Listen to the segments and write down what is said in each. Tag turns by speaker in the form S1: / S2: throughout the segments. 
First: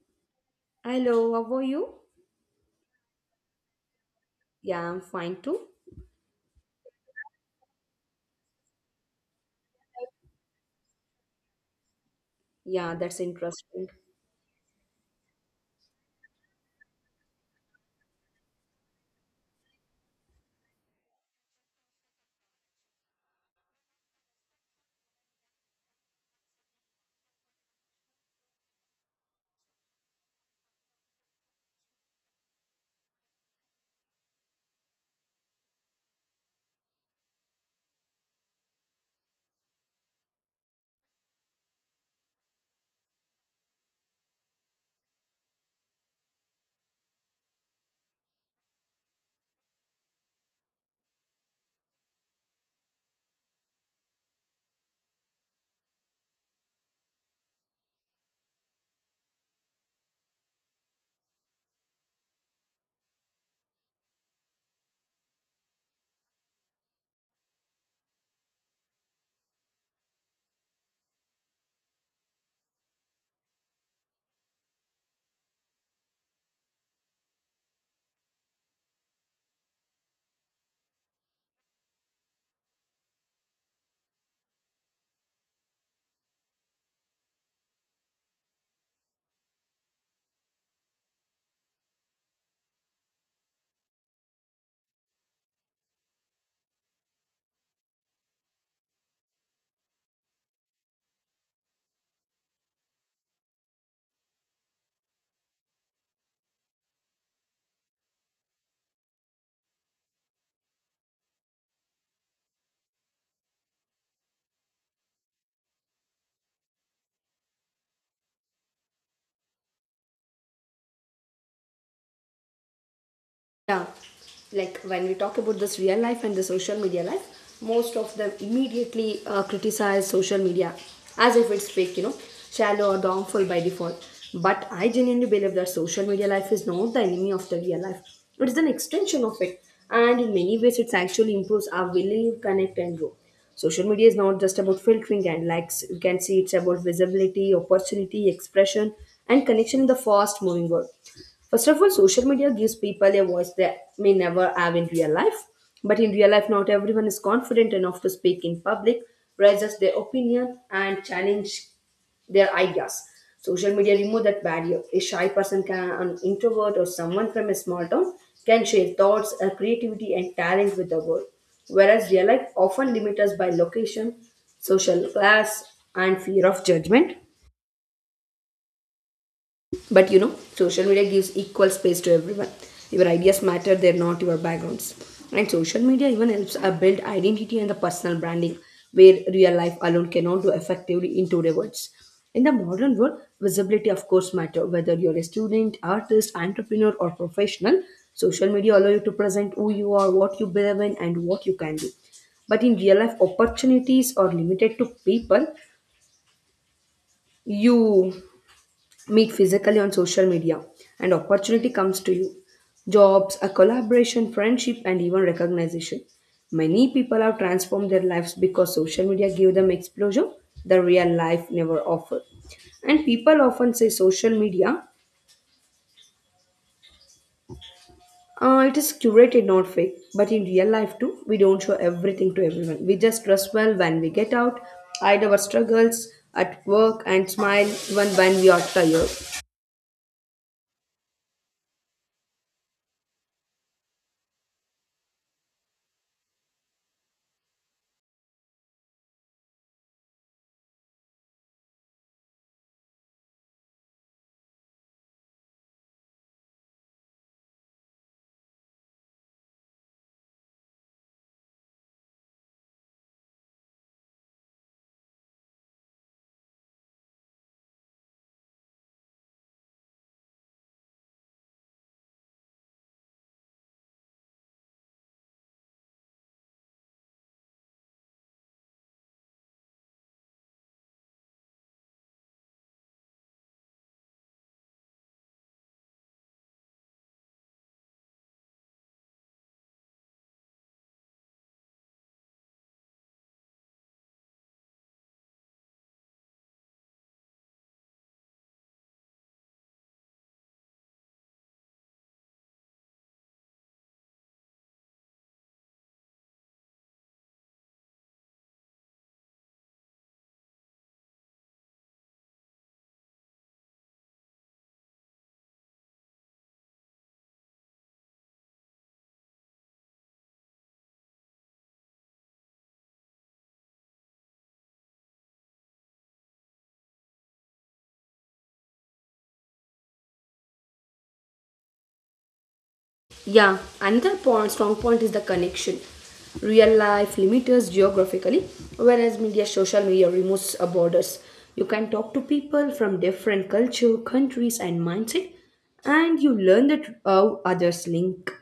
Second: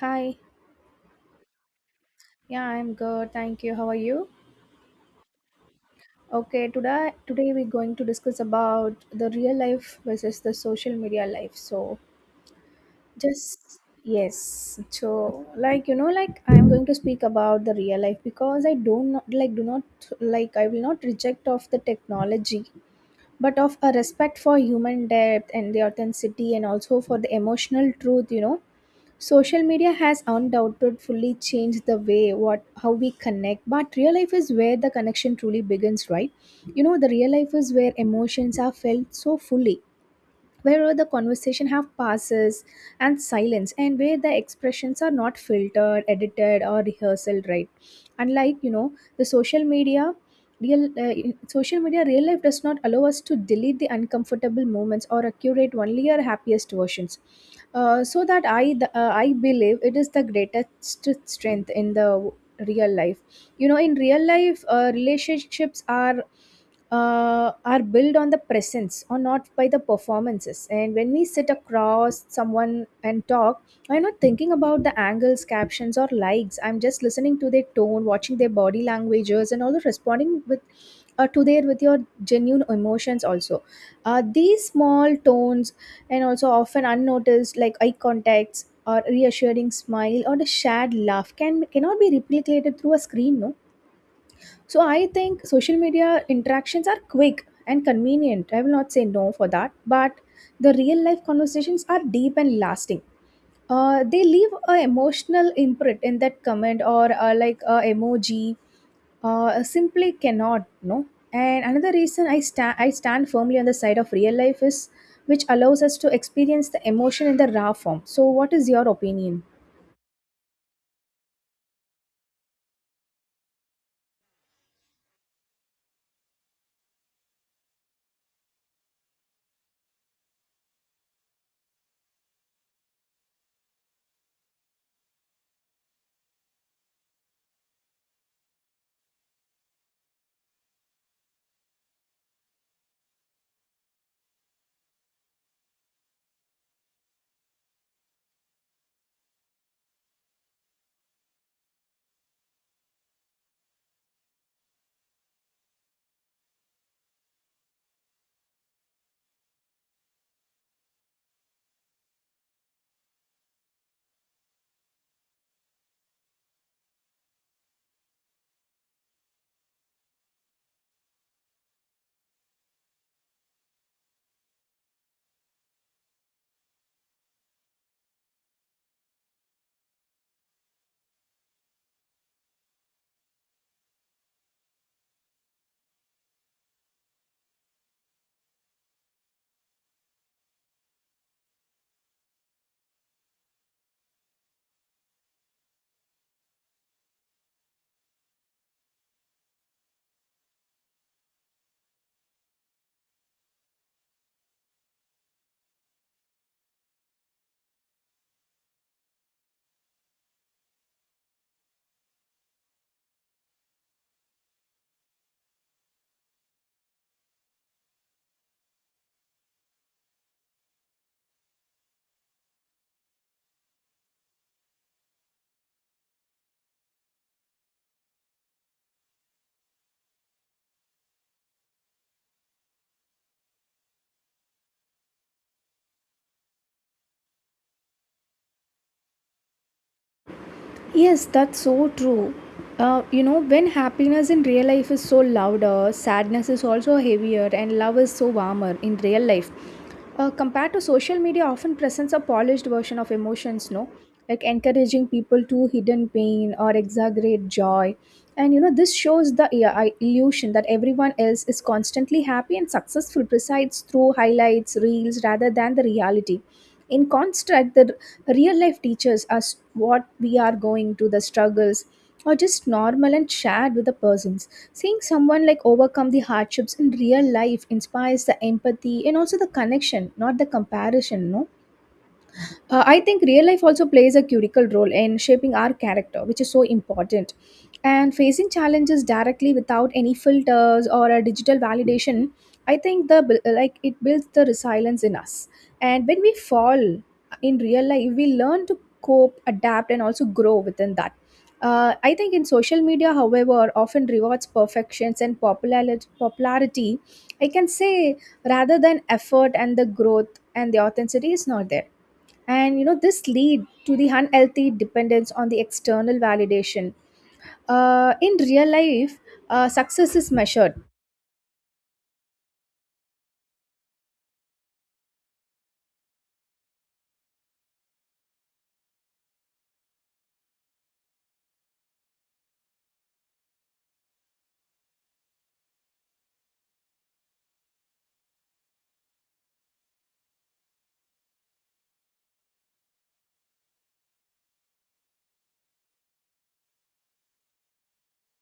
S1: Hi.
S2: Hello, how are you?
S1: Yeah, I'm good. Thank you. How are you?
S2: Yeah, I'm fine too.
S1: Okay, today we're going to discuss about the real life versus the social media life. So,
S2: Yeah, that's
S1: just
S2: interesting.
S1: yes. So, like I'm going to speak about the real life because I don't know- like do not like I will not reject of the technology, but of a respect for human depth and the authenticity and also for the emotional truth. Social media has undoubtedly changed the way what how we connect, but real life is where the connection truly begins, right? You know, the real life is where emotions are felt so fully, where the conversation have pauses and silence, and where the expressions are not filtered, edited, or rehearsal, right? Unlike the social media, social media real life does not allow us to delete the uncomfortable moments or curate only our happiest versions. I believe it is the greatest strength in real life. You know, in real life, relationships are built on the presence or not by the performances. And when we sit across someone and talk, I'm not thinking about the angles, captions, or likes. I'm just listening to their tone, watching their body languages, and also responding with. To their with your genuine emotions also, these small tones and also often unnoticed like eye contacts or reassuring smile or the shared laugh cannot be replicated through a screen, no? So I think social media interactions are quick and convenient. I will not say no for that, but the real life conversations are deep and lasting. They leave a emotional imprint in that comment or like a emoji. Simply cannot no. And another reason I stand firmly on the side of real life is which allows us to experience the emotion in the raw form. So what is your opinion?
S2: Yeah, like when we talk about this real life and the social media life, most of them immediately criticize social media as if it's fake, shallow or harmful by default. But I genuinely believe that social media life is not the enemy of the real life, it is an extension of it. And in many ways, it actually improves our willing to connect and grow. Social media is not just about filtering and likes. You can see it's about visibility, opportunity, expression, and connection in the fast moving world. First of all, social media gives people a voice they may never have in real life. But in real life, not everyone is confident enough to speak in public, raises their opinion, and challenge their ideas. Social media remove that barrier. A shy person can, an introvert or someone from a small town can share thoughts, creativity, and talent with the world. Whereas real life often limits us by location, social class, and fear of judgment. But social media gives equal space to everyone. Your ideas matter, they're not your backgrounds. And social media even helps build identity and the personal branding where real life alone cannot do effectively in today's words. In the modern world, visibility of course matter whether you're a student, artist, entrepreneur or professional. Social media allow you to present who you are, what you believe in and what you can do. But in real life, opportunities are limited to people you meet physically on social media, and opportunity comes to you, jobs, a collaboration, friendship, and even recognition. Many people have transformed their lives because social media gave them exposure the real life never offered. And people often say social media, it is curated, not fake. But in real life too, we don't show everything to everyone. We just dress well when we get out, hide our struggles at work, and smile even when we are tired.
S1: Yes, that's so true. You know, when happiness in real life is so louder, sadness is also heavier, and love is so warmer in real life. Compared to social media, often presents a polished version of emotions, no? Like encouraging people to hidden pain or exaggerate joy. And you know, this shows the illusion that everyone else is constantly happy and successful, presides through highlights, reels, rather than the reality. In contrast, the real life teachers us what we are going to the struggles or just normal and shared with the persons seeing someone like overcome the hardships in real life inspires the empathy and also the connection, not the comparison, no? I think real life also plays a critical role in shaping our character, which is so important, and facing challenges directly without any filters or a digital validation. I think the bu- like it builds the resilience in us, and when we fall in real life we learn to cope, adapt, and also grow within that. I think in social media however often rewards perfections and popularity, I can say, rather than effort and the growth, and the authenticity is not there. And you know, this lead to the unhealthy dependence on the external validation. In real life, success is measured.
S2: Yeah, another point, strong point is the connection. Real life limits us geographically, whereas media, social media removes borders. You can talk to people from different culture, countries, and mindset, and you learn that how others link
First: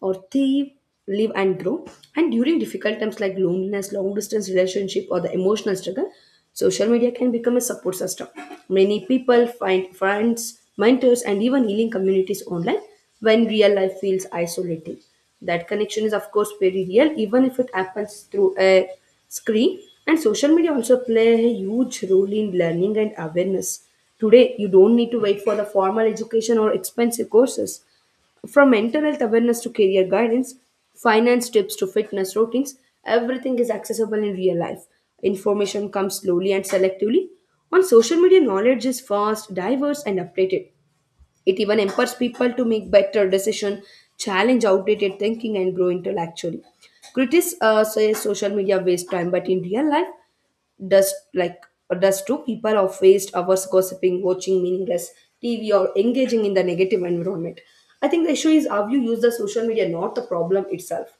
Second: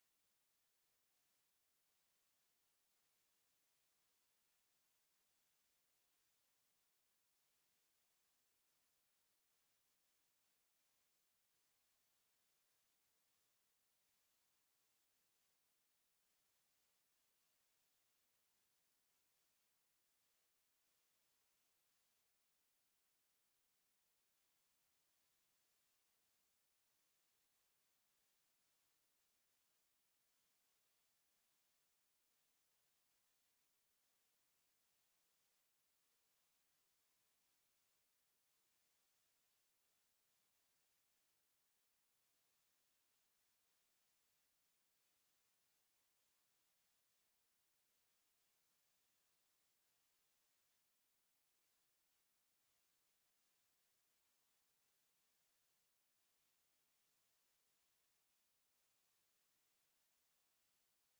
S2: or thrive, live and grow. And during difficult times like loneliness, long distance relationship, or the emotional struggle, social media can become a support system. Many people find friends, mentors, and even healing communities online when real life feels isolating. That connection is, of course, very real, even if it happens through a screen. And social media also play a huge role in learning and awareness. Today, you don't need to wait for the formal education or expensive courses. From mental health awareness to career guidance, finance tips to fitness routines, everything is accessible in real life. Information comes slowly and selectively. On social media, knowledge is fast, diverse, and updated. It even empowers people to make better decisions, challenge outdated thinking, and grow intellectually. Critics say social media wastes time, but in real life, does like does two people of waste hours gossiping, watching meaningless TV, or engaging in the negative environment? I think the issue is how you use the social media, not the problem itself.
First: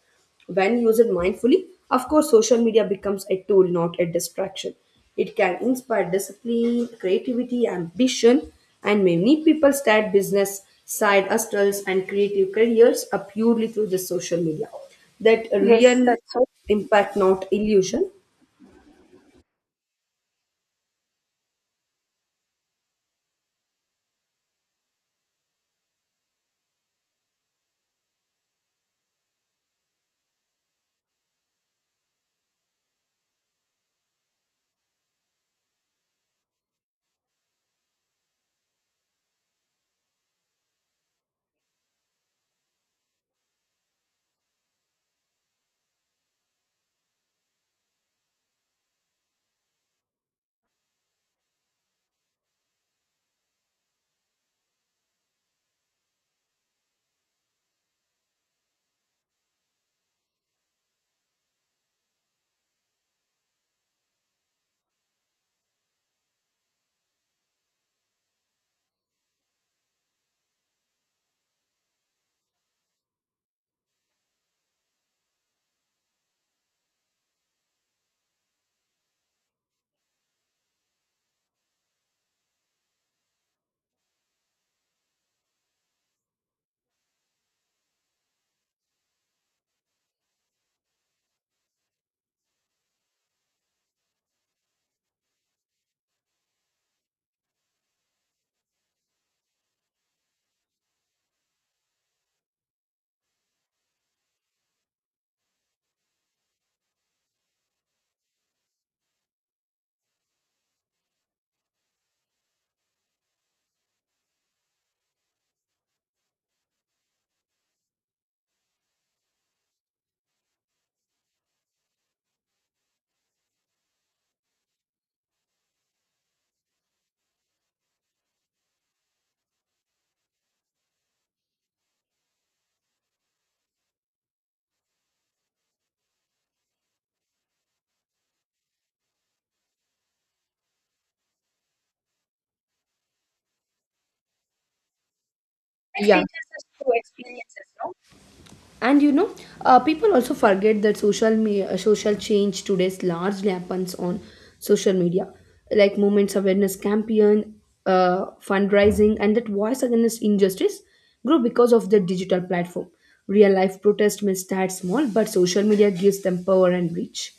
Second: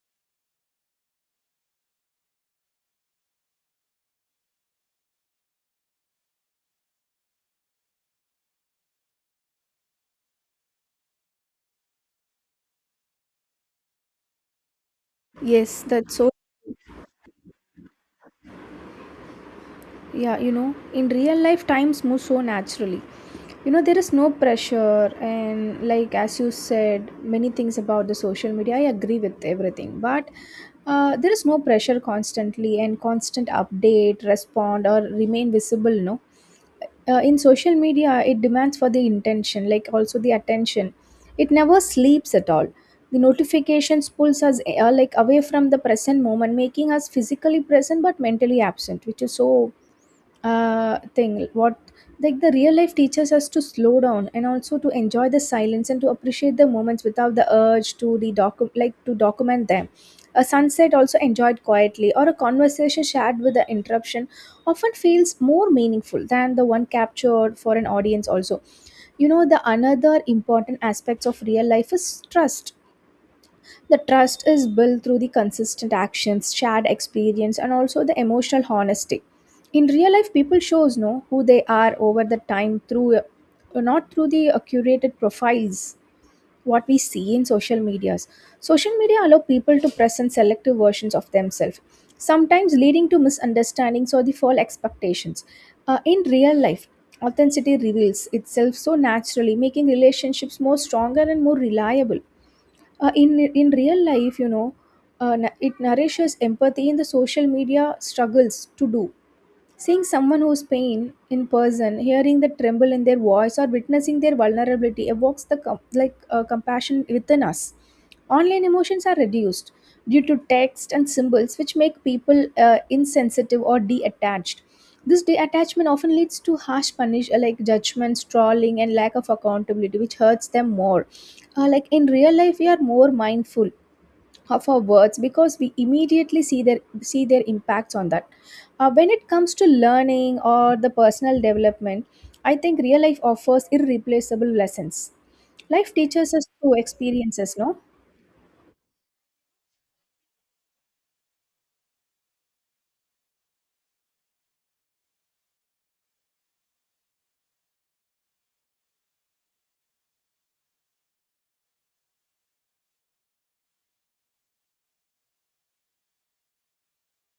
S2: When used mindfully, of course, social media becomes a tool, not a distraction. It can inspire discipline, creativity, ambition, and many people start business, side hustles, and creative careers are purely through the social media. That, yes,
S1: Yes,
S2: real,
S1: that's so,
S2: that's right, impact, not illusion.
S1: yeah. You know, in real life times move so naturally. You know, there is no pressure and like as you said many things about the social media I agree with everything, but there is no pressure constantly and constant update, respond or remain visible, no? In social media it demands for the intention like also the attention. It never sleeps at all. The notifications pulls us like away from the present moment, making us physically present but mentally absent, which is so thing what, like the real life teaches us to slow down and also to enjoy the silence and to appreciate the moments without the urge to the docu- like to document them. A sunset also enjoyed quietly or a conversation shared with the interruption often feels more meaningful than the one captured for an audience also. You know, the another important aspects of real life is trust. The trust is built through the consistent actions, shared experience, and also the emotional honesty. In real life people shows know who they are over the time through not through the curated profiles what we see in social medias. Social media allow people to present selective versions of themselves, sometimes leading to misunderstandings or the false expectations. In real life, authenticity reveals itself so naturally, making relationships more stronger and more reliable. In real life, you know, it nourishes empathy in the social media struggles to do. Seeing someone whose pain in person, hearing the tremble in their voice, or witnessing their vulnerability evokes the com- like compassion within us. Online emotions are reduced due to text and symbols, which make people insensitive or detached. This detachment often leads to harsh punish like judgments, trolling, and lack of accountability, which hurts them more. Like in real life, we are more mindful of our words because we immediately see their impacts on that. When it comes to learning or the personal development, I think real life offers irreplaceable lessons. Life
S2: Yeah,
S1: teaches us through experiences, no?
S2: and people also forget that social change today largely happens on social media, like movements, awareness campaign, fundraising, and that voice against injustice grow because of the digital platform. Real life protest may start small, but social media gives them power and reach.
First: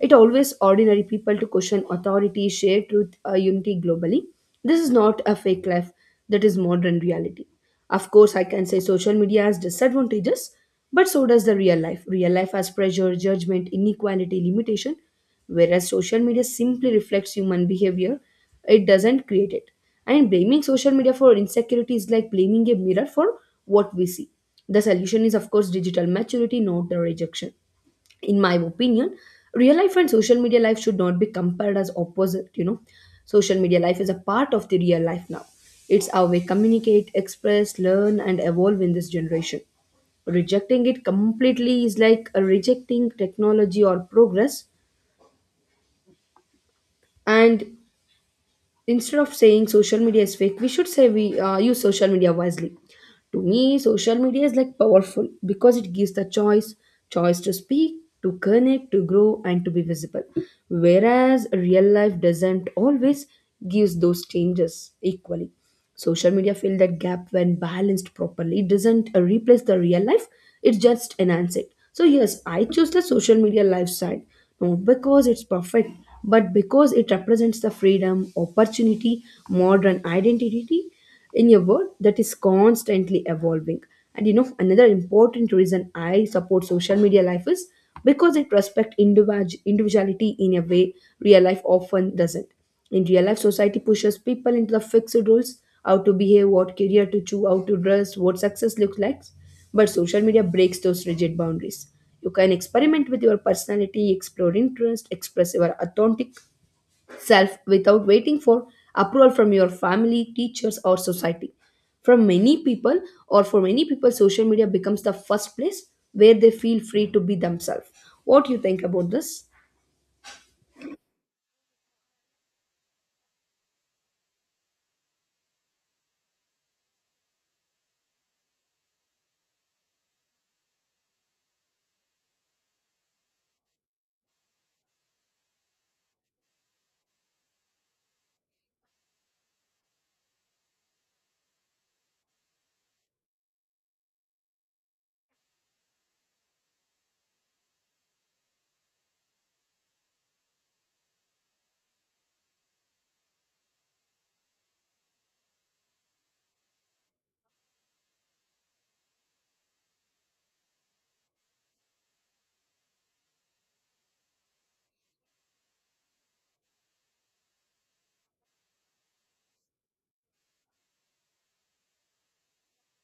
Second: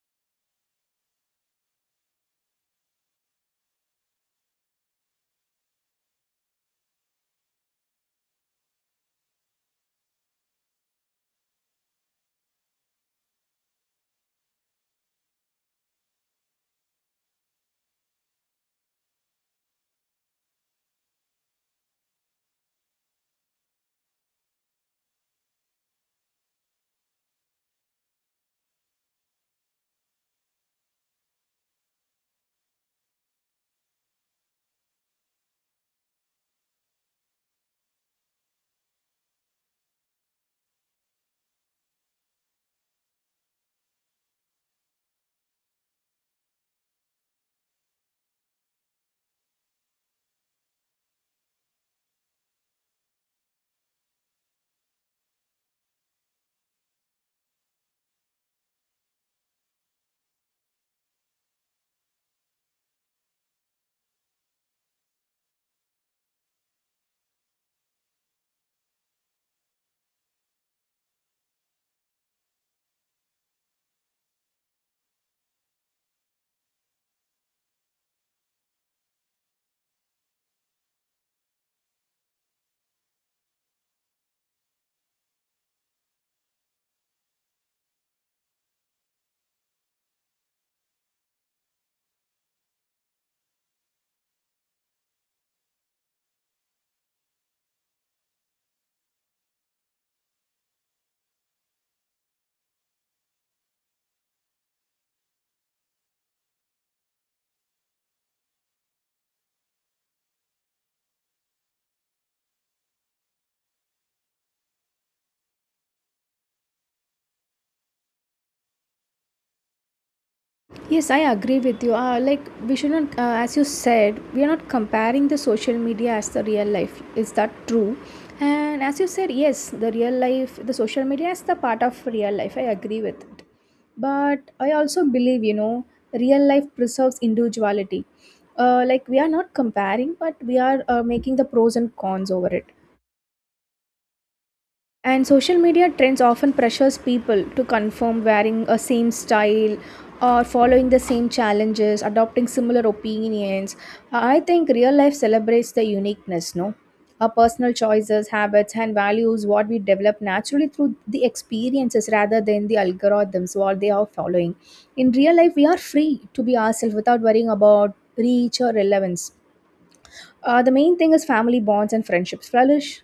S2: It always ordinary people to question authority, share truth, unity globally. This is not a fake life, that is modern reality. Of course, I can say social media has disadvantages, but so does the real life. Real life has pressure, judgment, inequality, limitation, whereas social media simply reflects human behavior, it doesn't create it. And blaming social media for insecurity is like blaming a mirror for what we see. The solution is, of course, digital maturity, not the rejection. In my opinion, real life and social media life should not be compared as opposite. You know, social media life is a part of the real life now. It's how we communicate, express, learn, and evolve in this generation. Rejecting it completely is like a rejecting technology or progress. And instead of saying social media is fake, we should say we use social media wisely. To me, social media is like powerful because it gives the choice to speak, to connect, to grow, and to be visible, whereas real life doesn't always gives those changes equally. Social media fill that gap when balanced properly. It doesn't replace the real life, it just enhance it. So yes, I choose the social media lifestyle not because it's perfect, but because it represents the freedom, opportunity, modern identity in a world that is constantly evolving. And another important reason I support social media life is because it respects individuality in a way real life often doesn't. In real life, society pushes people into the fixed roles how to behave, what career to choose, how to dress, what success looks like. But social media breaks those rigid boundaries. You can experiment with your personality, explore interest, express your authentic self without waiting for approval from your family, teachers, or society. From many people, or for many people, social media becomes the first place where they feel free to be themselves. What do you think about this?
S1: Yes, I agree with you. Like we should not, as you said, we are not comparing the social media as the real life. Is that true? And as you said, yes, the real life, the social media is the part of real life. I agree with it. But I also believe, you know, real life preserves individuality. Like we are not comparing, but we are making the pros and cons over it. And social media trends often pressures people to conform, wearing a same style or following the same challenges, adopting similar opinions. I think real life celebrates the uniqueness, no? Our personal choices, habits, and values, what we develop naturally through the experiences rather than the algorithms, what they are following. In real life, we are free to be ourselves without worrying about reach or relevance. The main thing is family bonds and friendships flourish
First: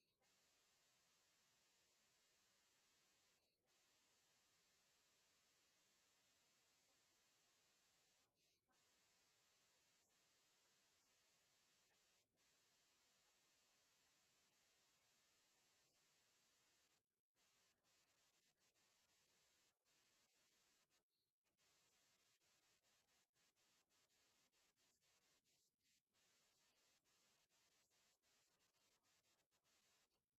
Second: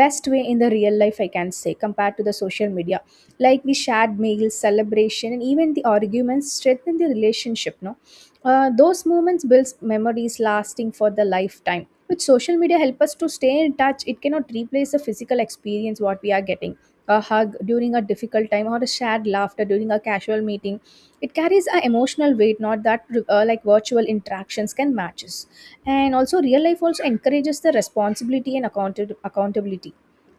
S1: best way in the real life, I can say, compared to the social media. Like we shared meals, celebration, and even the arguments strengthen the relationship, no? Those moments builds memories lasting for the lifetime. With social media help us to stay in touch, it cannot replace the physical experience what we are getting. A hug during a difficult time or a shared laughter during a casual meeting, it carries an emotional weight not that like virtual interactions can matches. And also real life also encourages the responsibility and accountability.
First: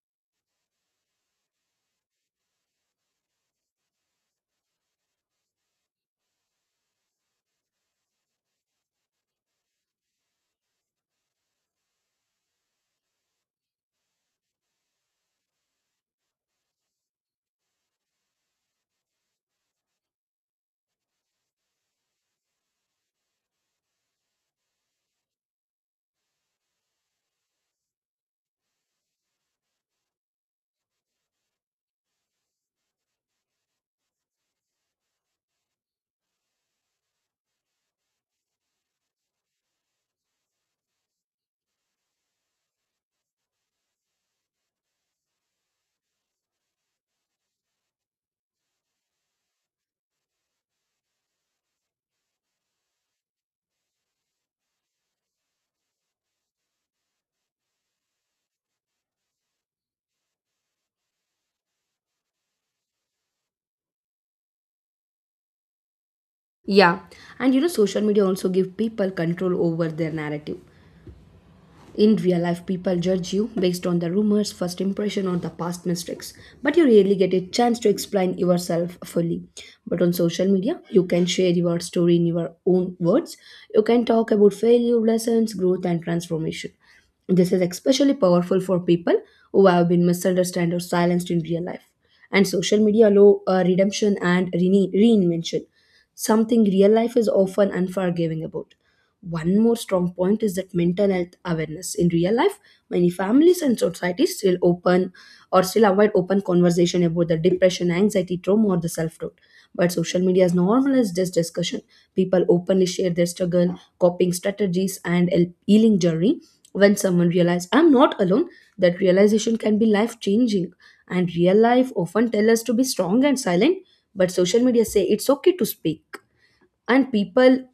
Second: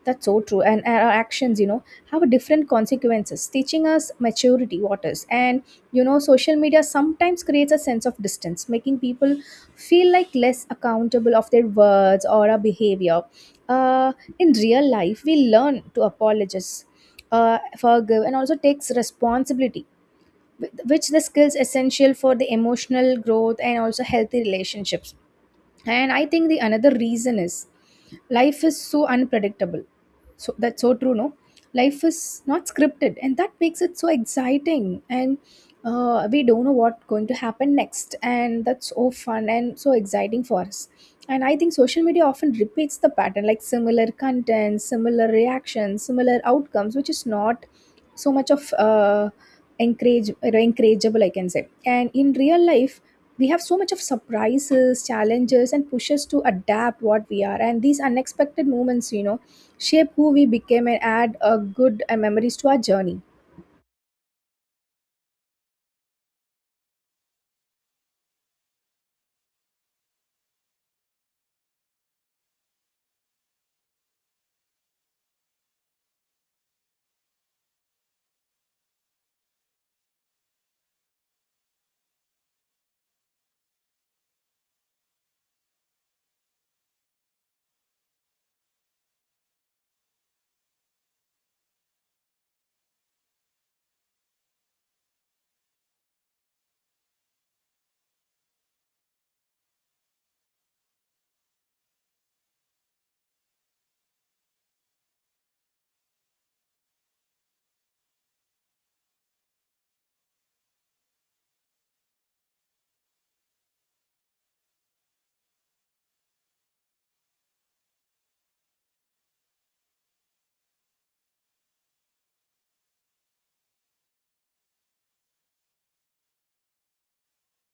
S1: That's so true. And our actions, you know, have different consequences, teaching us maturity what is. And you know, social media sometimes creates a sense of distance, making people feel like less accountable of their words or our behavior. uh, in real life we learn to apologize, forgive, and also takes responsibility, which the skills essential for the emotional growth and also healthy relationships. And I think the another reason is life is so unpredictable. So that's so true, no? Life is not scripted and that makes it so exciting, and we don't know what's going to happen next and that's so fun and so exciting for us. And I think social media often repeats the pattern, like similar content, similar reactions, similar outcomes, which is not so much of encourage or encourageable, I can say. And in real life we have so much of surprises, challenges, and pushes to adapt what we are, and these unexpected moments, you know, shape who we became and add a good memories to our journey.
S2: Yeah, and social media also give people control over their narrative. In real life, people judge you based on the rumors, first impression, or the past mistakes, but you rarely get a chance to explain yourself fully. But on social media, you can share your story in your own words. You can talk about failure, lessons, growth, and transformation. This is especially powerful for people who have been misunderstood or silenced in real life. And social media allow redemption and reinvention, something real life is often unforgiving about. One more strong point is that mental health awareness. In real life, many families and societies still open or still avoid open conversation about the depression, anxiety, trauma, or the self-doubt. But social media has normalized this discussion. People openly share their struggle, coping strategies, and healing journey. When someone realizes I'm not alone, that realization can be life-changing. And real life often tell us to be strong and silent, but social media say it's okay to speak. And people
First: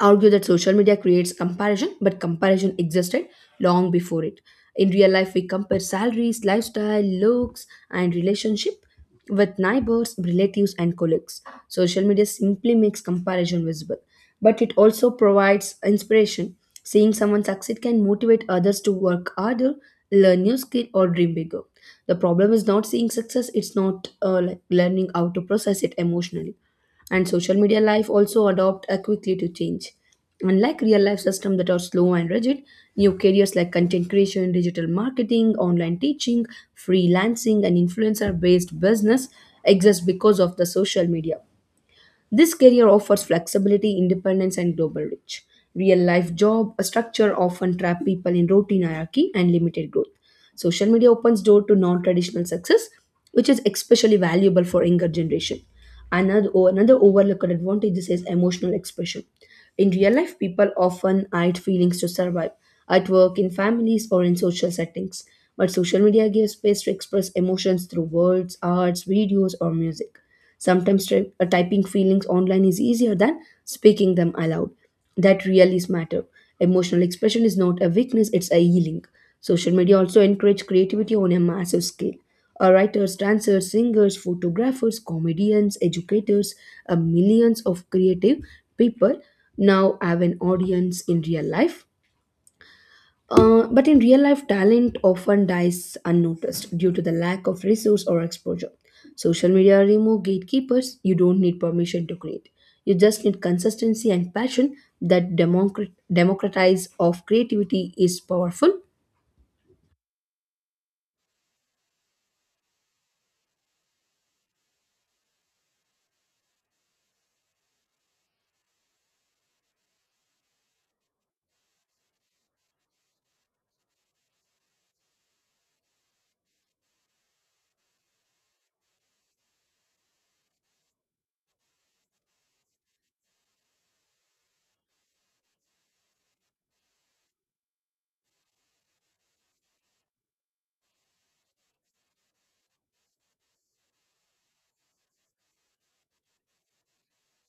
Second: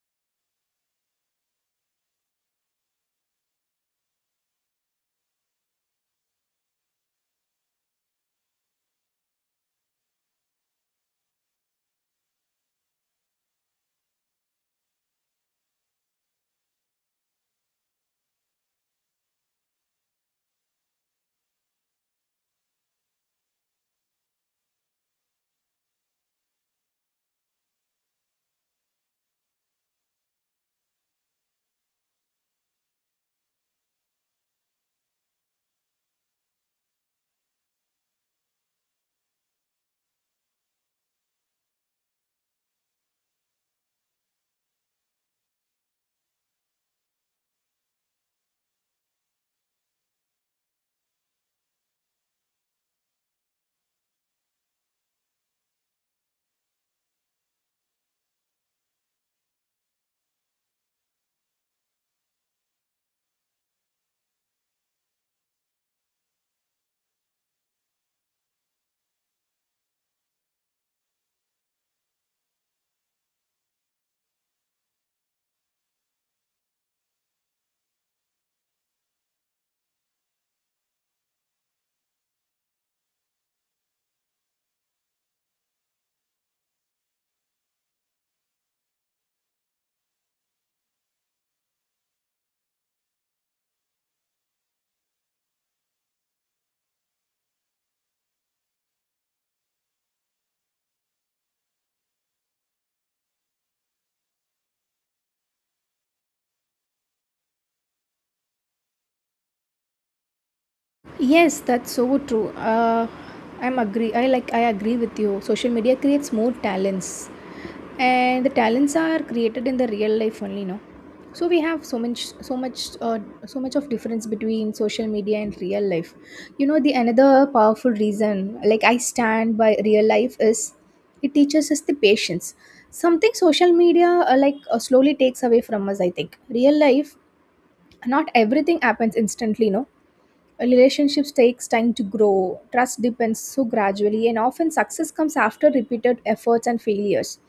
S2: argue that social media creates comparison, but comparison existed long before it. In real life, we compare salaries, lifestyle, looks, and relationship with neighbors, relatives, and colleagues. Social media simply makes comparison visible, but it also provides inspiration. Seeing someone succeed can motivate others to work harder, learn new skill, or dream bigger. The problem is not seeing success; it's not like learning how to process it emotionally. And social media life also adopt quickly to change, unlike real life systems that are slow and rigid. New careers like content creation, digital marketing, online teaching, freelancing, and influencer based business exist because of the social media. This career offers flexibility, independence, and global reach. Real life job a structure often trap people in routine, hierarchy, and limited growth. Social media opens door to non-traditional success, which is especially valuable for younger generation. Another overlooked advantage is emotional expression. In real life, people often hide feelings to survive at work, in families, or in social settings. But social media gives space to express emotions through words, arts, videos, or music. Sometimes typing feelings online is easier than speaking them aloud. That really matters. Emotional expression is not a weakness, it's a healing. Social media also encourage creativity on a massive scale. Writers, dancers, singers, photographers, comedians, educators, millions of creative people now have an audience in real life, but in real life, talent often dies unnoticed due to the lack of resource or exposure. Social media remove gatekeepers. You don't need permission to create. You just need consistency and passion. That democratize of creativity is powerful.
S1: Yes, that's so true. I'm agree. I like. I agree with you. Social media creates more talents, and the talents are created in the real life only. No, so we have so much, so much, so much of difference between social media and real life. You know, the another powerful reason, like I stand by real life, is it teaches us the patience. Something social media slowly takes away from us. I think real life, not everything happens instantly. No. Relationships takes time to grow. Trust depends so gradually and often success comes after repeated efforts and failures.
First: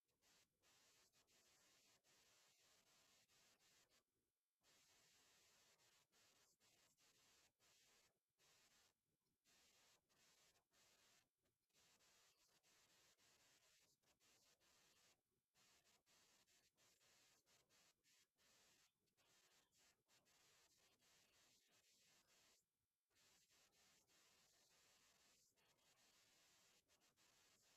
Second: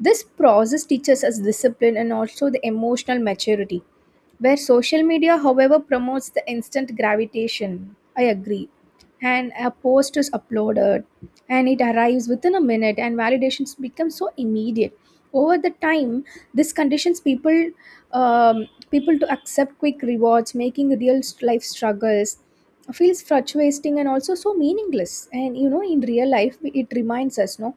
S1: This process teaches us discipline and also the emotional maturity. Where social media, however, promotes the instant gravitation. I agree. And a post is uploaded and it arrives within a minute, and validations become so immediate. Over the time, this conditions people to accept quick rewards, making real life struggles feels frustrating and also so meaningless. And you know, in real life, it reminds us, no,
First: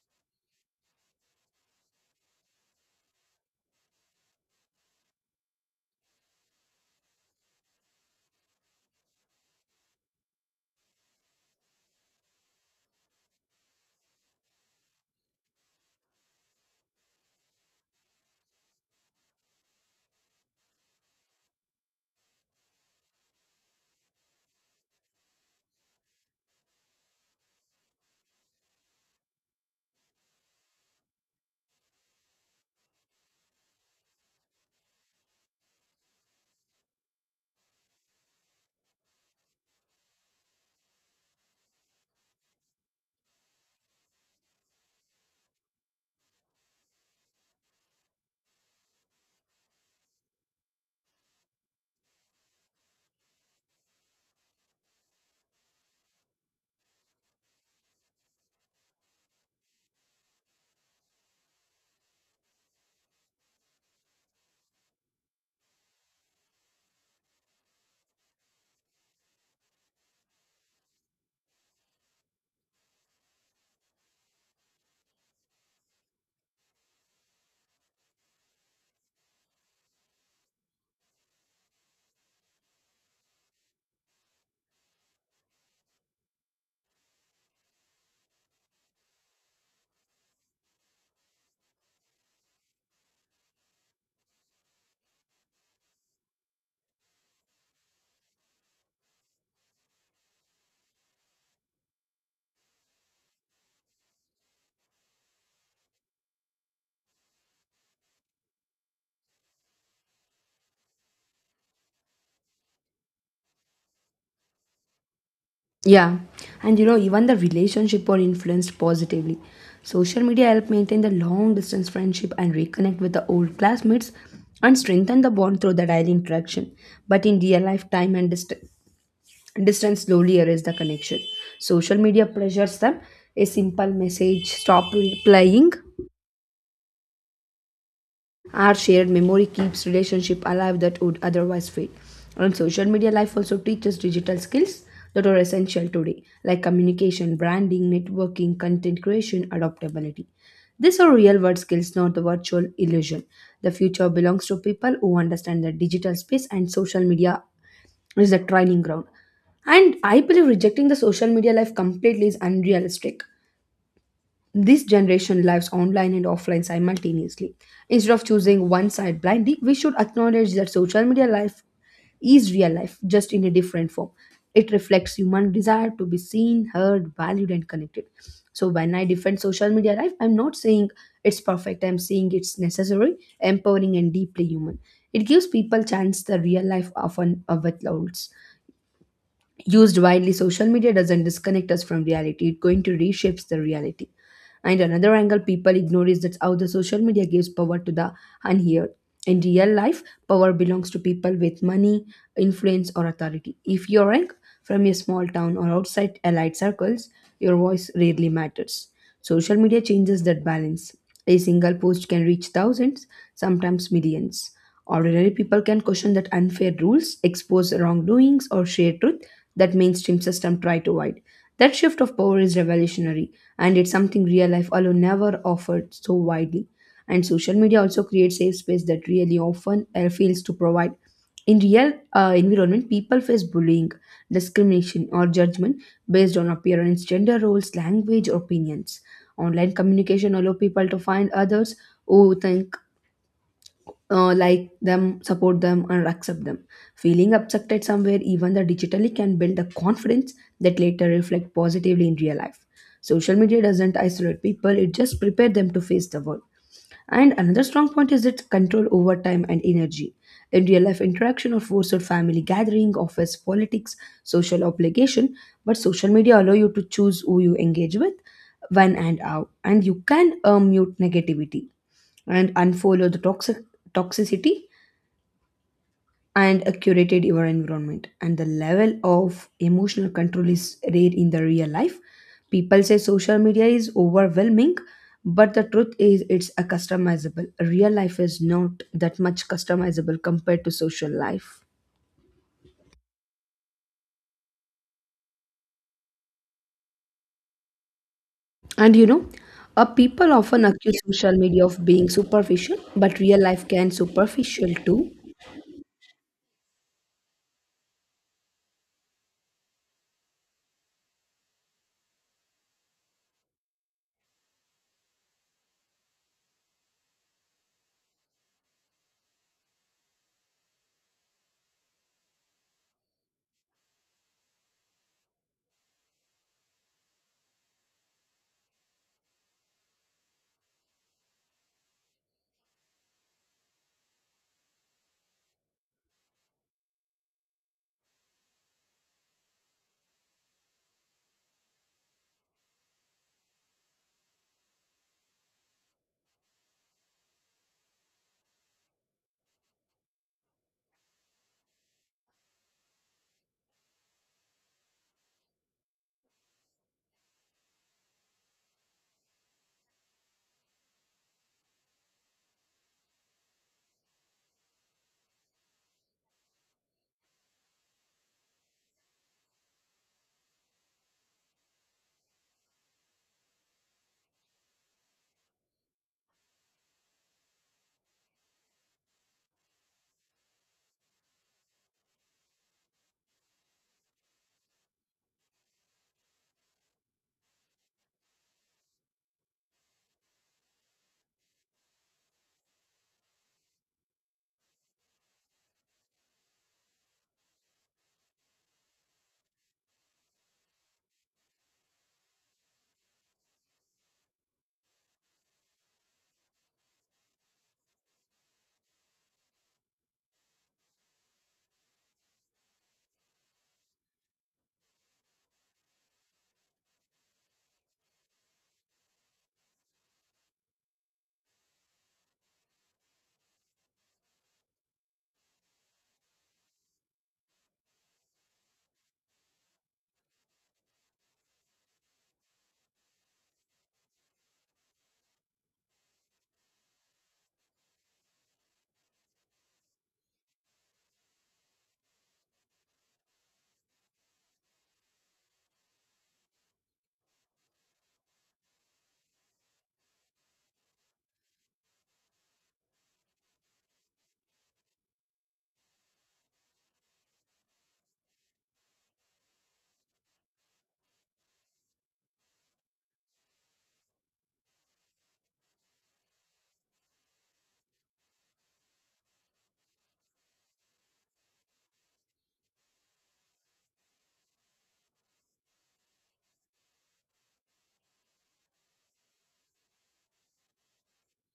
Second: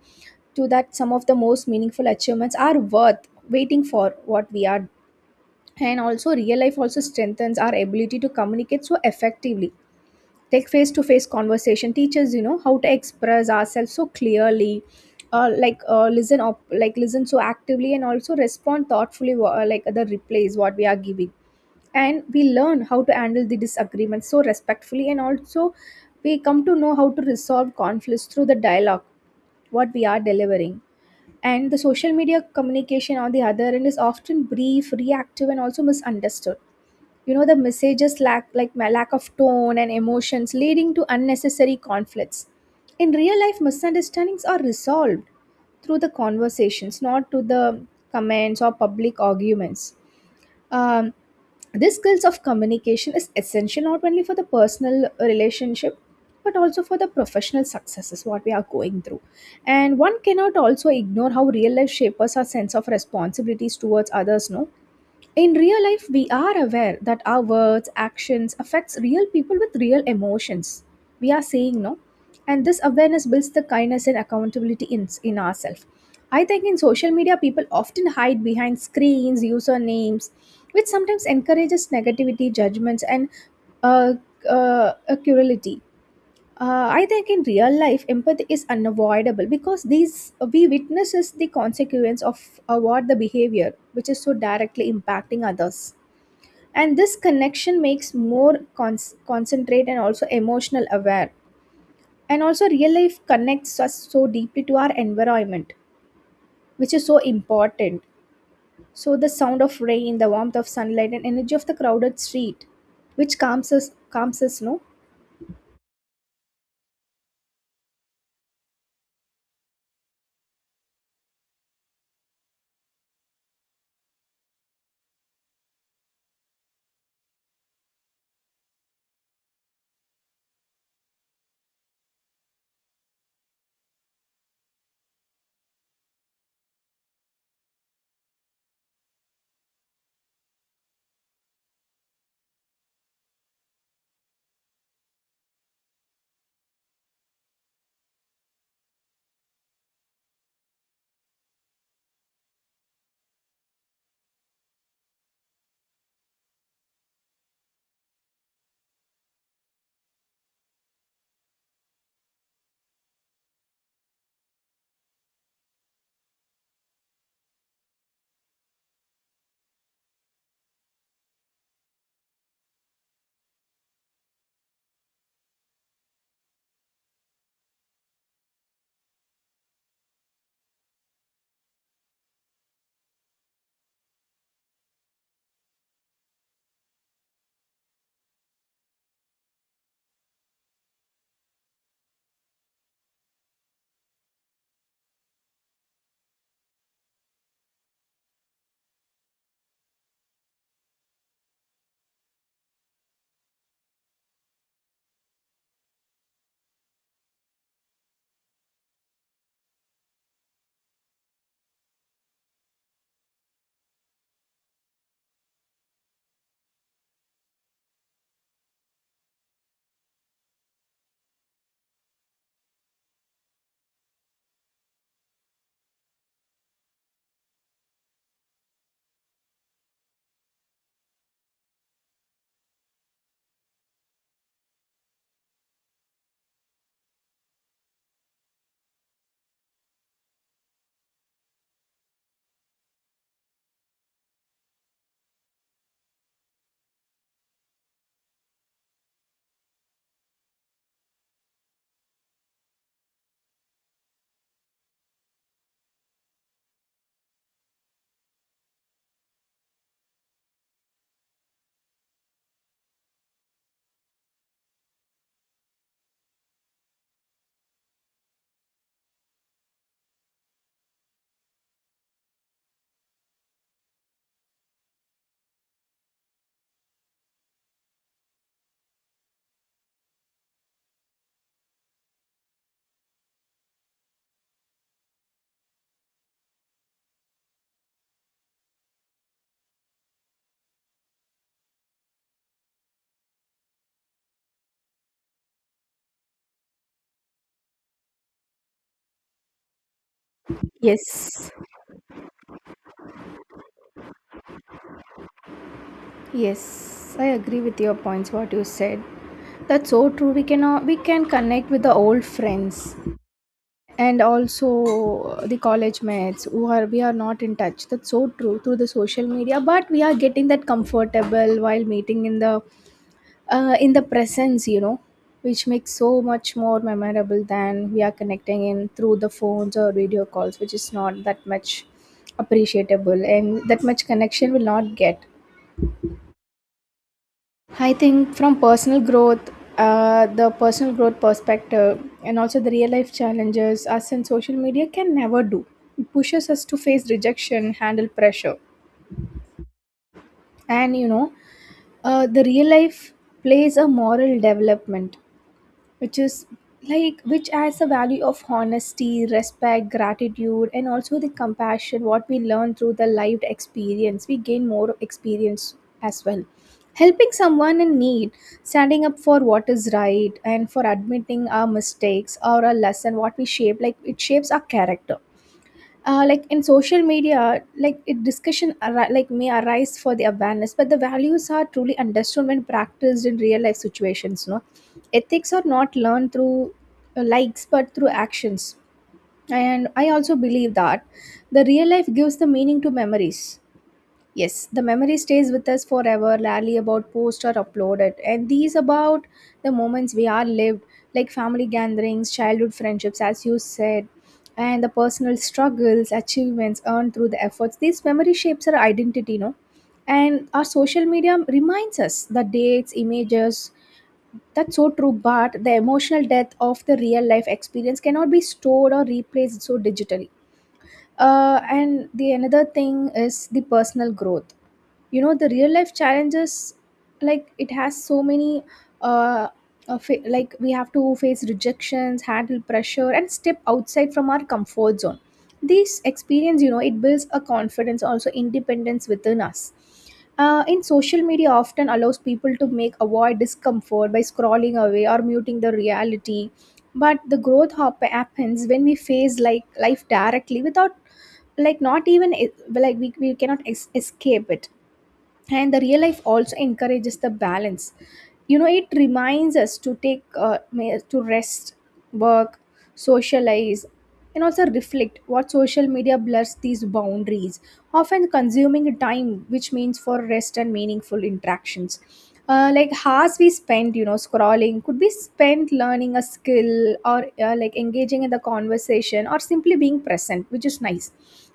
S1: to that some of the most meaningful achievements are worth waiting for what we are, and also real life also strengthens our ability to communicate so effectively. Take face to face conversation teaches you know how to express ourselves so clearly, listen up, like listen so actively and also respond thoughtfully, like the replies what we are giving, and we learn how to handle the disagreements so respectfully, and also we come to know how to resolve conflicts through the dialogue what we are delivering. And the social media communication, on the other end, is often brief, reactive, and also misunderstood. You know the messages lack, like my lack of tone and emotions, leading to unnecessary conflicts. In real life misunderstandings are resolved through the conversations, not to the comments or public arguments. um, this skills of communication is essential not only for the personal relationship but also for the professional successes what we are going through, and one cannot also ignore how real life shapers our sense of responsibilities towards others, no. In real life, we are aware that our words, actions affects real people with real emotions. We are saying, no, and this awareness builds the kindness and accountability in ourselves. I think in social media, people often hide behind screens, usernames, which sometimes encourages negativity, judgments, and uh, uh, cruelty. I think in real life, empathy is unavoidable because these we witnesses the consequence of what the behavior, which is so directly impacting others, and this connection makes more concentrate and also emotional aware, and also real life connects us so deeply to our environment, which is so important. So the sound of rain, the warmth of sunlight, and energy of the crowded street, which calms us, no.
S2: Yeah, and even the relationship are influenced positively. Social media help maintain the long distance friendship and reconnect with the old classmates and strengthen the bond through the daily interaction. But in real life, time and distance slowly erases the connection. Social media pressures them. A simple message, stop replying, our shared memory keeps relationship alive that would otherwise fade. And social media life also teaches digital skills that are essential today, like communication, branding, networking, content creation, adaptability. These are real world skills, not the virtual illusion. The future belongs to people who understand the digital space and social media is the training ground. And I believe rejecting the social media life completely is unrealistic. This generation lives online and offline simultaneously. Instead of choosing one side blindly, we should acknowledge that social media life is real life, just in a different form. It reflects human desire to be seen, heard, valued, and connected. So, when I defend social media life, I'm not saying it's perfect, I'm saying it's necessary, empowering, and deeply human. It gives people chance the real life often with loads used widely. Social media doesn't disconnect us from reality, it going to reshapes the reality. And another angle people ignore is that how the social media gives power to the unheard. In real life, power belongs to people with money, influence, or authority. If you are rank from a small town or outside allied circles, your voice rarely matters. Social media changes that balance. A single post can reach thousands, sometimes millions. Ordinary people can question that unfair rules, expose wrongdoings, or share truth that mainstream system try to avoid. That shift of power is revolutionary, and it's something real life alone never offered so widely. And social media also creates safe space that really often fails to provide. In real environment, people face bullying, discrimination, or judgment based on appearance, gender roles, language, or opinions. Online communication allow people to find others who think like them, support them, and accept them. Feeling accepted somewhere, even the digitally, can build a confidence that later reflect positively in real life. Social media doesn't isolate people; it just prepare them to face the world. And another strong point is its control over time and energy. In real life interaction or forced family gathering, office politics, social obligation, but social media allow you to choose who you engage with, when and how, and you can mute negativity and unfollow the toxicity, and a curated your environment, and the level of emotional control is rare in the real life. People say social media is overwhelming, but the truth is it's a customizable. Real life is not that much customizable compared to social life. And you know, people often accuse social
S1: Yes,
S2: media of being superficial, but real life can superficial too.
S1: yes, I agree with your points. What you said, that's so true. We can connect with the old friends and also the college mates who are we are not in touch, that's so true, through the social media, but we are getting that comfortable while meeting in the presence you know, which makes so much more memorable than we are connecting in through the phones or video calls, which is not that much appreciable and that much connection will not get. I think from personal growth, the personal growth perspective, and also the real life challenges us and social media can never do. It pushes us to face rejection, handle pressure, and you know, the real life plays a moral development which is like, which has the value of honesty, respect, gratitude, and also the compassion what we learn through the lived experience. We gain more experience as well, helping someone in need, standing up for what is right, and for admitting our mistakes or a lesson what we shape, like it shapes our character. Like in social media, like it like may arise for the awareness, but the values are truly understood when practiced in real life situations, no? Ethics are not learned through likes but through actions. And I also believe that the real life gives the meaning to memories. Yes, the memory stays with us forever, rarely about post or uploaded. And these about the moments we are lived, like family gatherings, childhood friendships, as you said, and the personal struggles, achievements earned through the efforts. These memory shapes our identity, no? And our social media reminds us the dates, images. That's so true, but the emotional depth of the real life experience cannot be stored or replaced so digitally. And the another thing is the personal growth, you know, the real life challenges, like it has so many uh, like we have to face rejections, handle pressure, and step outside from our comfort zone. This experience, you know, it builds a confidence also independence within us. In social media often allows people to make avoid discomfort by scrolling away or muting the reality, but the growth happens when we face like life directly without, like not even like we cannot escape it. And the real life also encourages the balance, you know. It reminds us to take to rest, work, socialize, and also reflect, what social media blurs these boundaries, often consuming time which means for rest and meaningful interactions. Like hours we spend, you know, scrolling could be spent learning a skill or like engaging in the conversation or simply being present, which is nice.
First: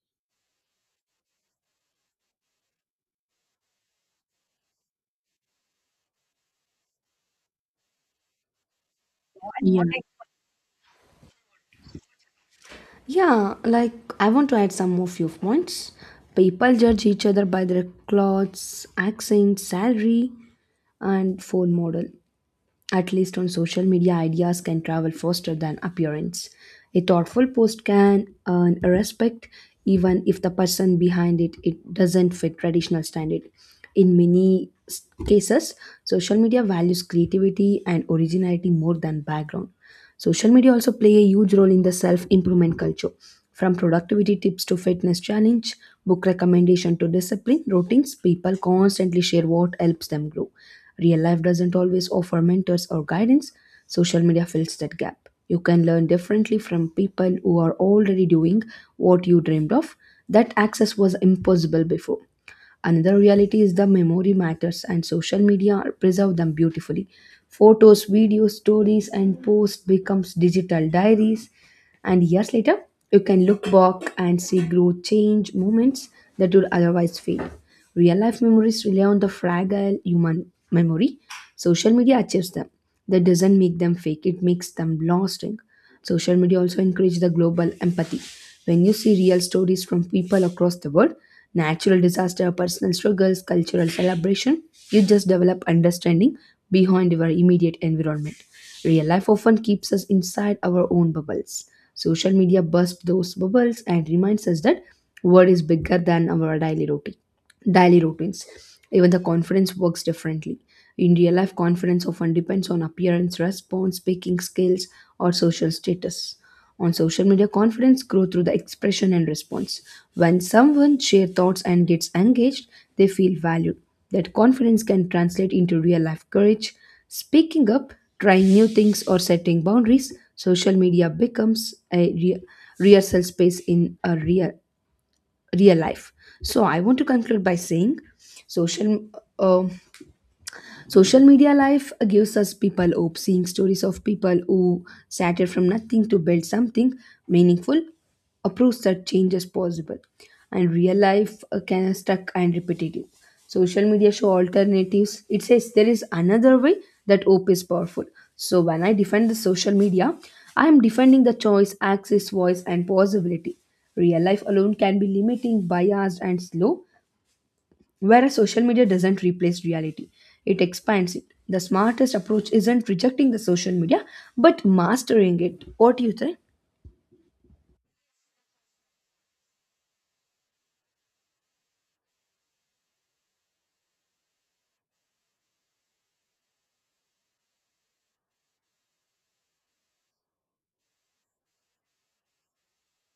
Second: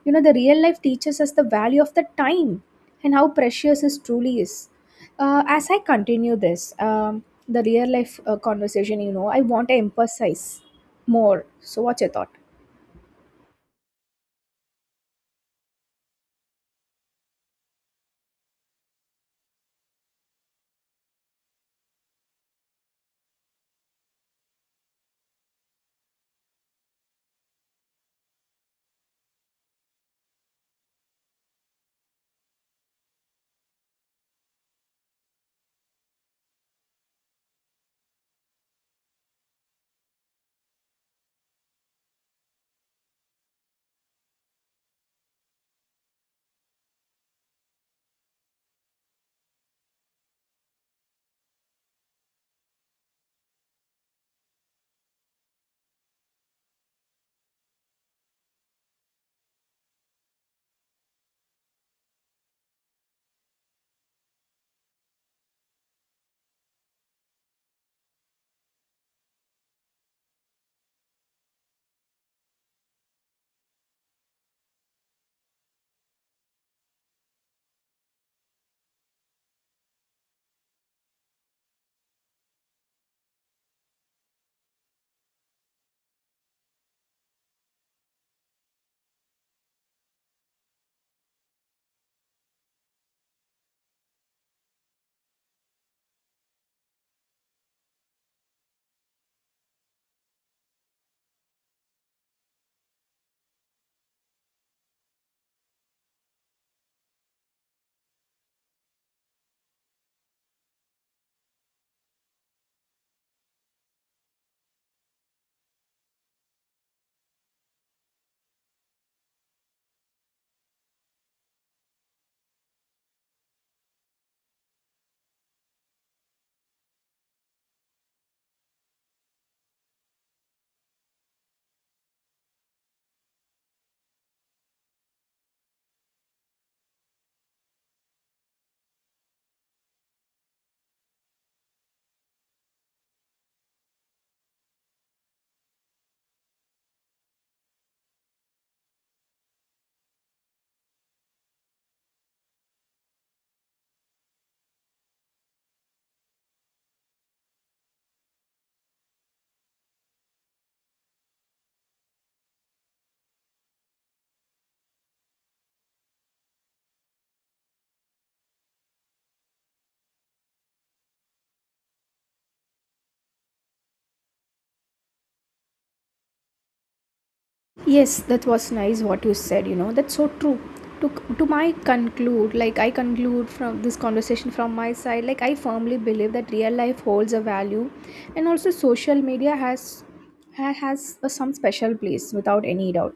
S1: You know the real life teaches us the value of the time and how precious this truly is. As I continue this, the real life conversation, you know, I want to emphasize more. So, what's your thought?
S2: Yeah, like, I want to add some more few points. People judge each other by their clothes, accent, salary, and phone model. At least on social media, ideas can travel faster than appearance. A thoughtful post can earn respect even if the person behind it doesn't fit traditional standard. In cases, social media values creativity and originality more than background. Social media also play a huge role in the self-improvement culture. From productivity tips to fitness challenge, book recommendation to discipline routines, people constantly share what helps them grow. Real life doesn't always offer mentors or guidance. Social media fills that gap. You can learn differently from people who are already doing what you dreamed of. That access was impossible before. Another reality is the memory matters, and social media preserve them beautifully. Photos, videos, stories, and posts becomes digital diaries, and years later, you can look back and see growth, change, moments that would otherwise fade. Real life memories rely on the fragile human memory. Social media achieves them. That doesn't make them fake; it makes them lasting. Social media also encourage the global empathy. When you see real stories from people across the world, natural disaster, personal struggles, cultural celebration, you just develop understanding behind your immediate environment. Real life often keeps us inside our own bubbles. Social media bursts those bubbles and reminds us that world is bigger than our daily routines. Even the conference works differently. In real life, confidence often depends on appearance, response, speaking skills, or social status. On social media, confidence grows through the expression and response. When someone shares thoughts and gets engaged, they feel valued. That confidence can translate into real life courage, speaking up, trying new things, or setting boundaries. Social media becomes a real, rehearsal space in a real real life. So I want to conclude by saying, social. um social media life gives us people hope. Seeing stories of people who started from nothing to build something meaningful proves that change is possible. And real life can be stuck and repetitive. Social media show alternatives. It says there is another way, that hope is powerful. So when I defend the social media, I am defending the choice, access, voice, and possibility. Real life alone can be limiting, biased, and slow. Whereas social media doesn't replace reality, it expands it. The smartest approach isn't rejecting the social media, but mastering it. What do you think?
S1: Yes, that was nice what you said, you know. That's so true. To, to my conclude, like I conclude from this conversation from my side, like I firmly believe that real life holds a value, and also social media has a, some special place without any doubt.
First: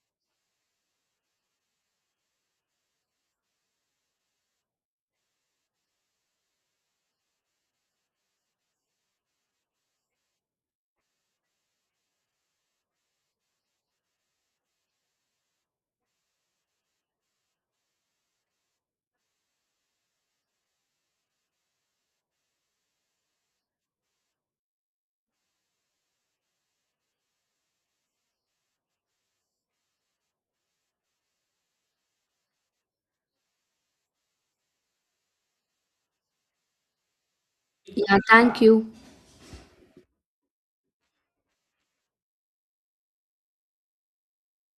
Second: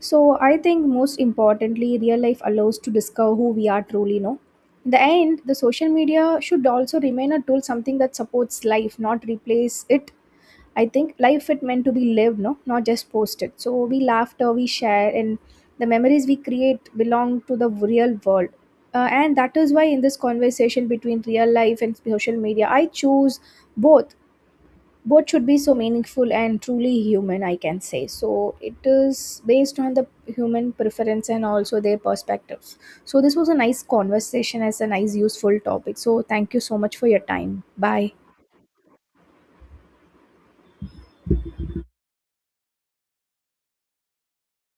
S1: So I think most importantly, real life allows to discover who we are truly, no? In the end, the social media should also remain a tool, something that supports life, not replace it. I think life it meant to be lived, no, not just posted. So we laughter, we share, and the memories we create belong to the real world. And that is why in this conversation between real life and social media, I choose both. Both should be so meaningful and truly human, I can say. So it is based on the human preference and also their perspectives. So this was a nice conversation as a nice useful topic. So thank you so much for your time. Bye.
S2: Yeah, thank you.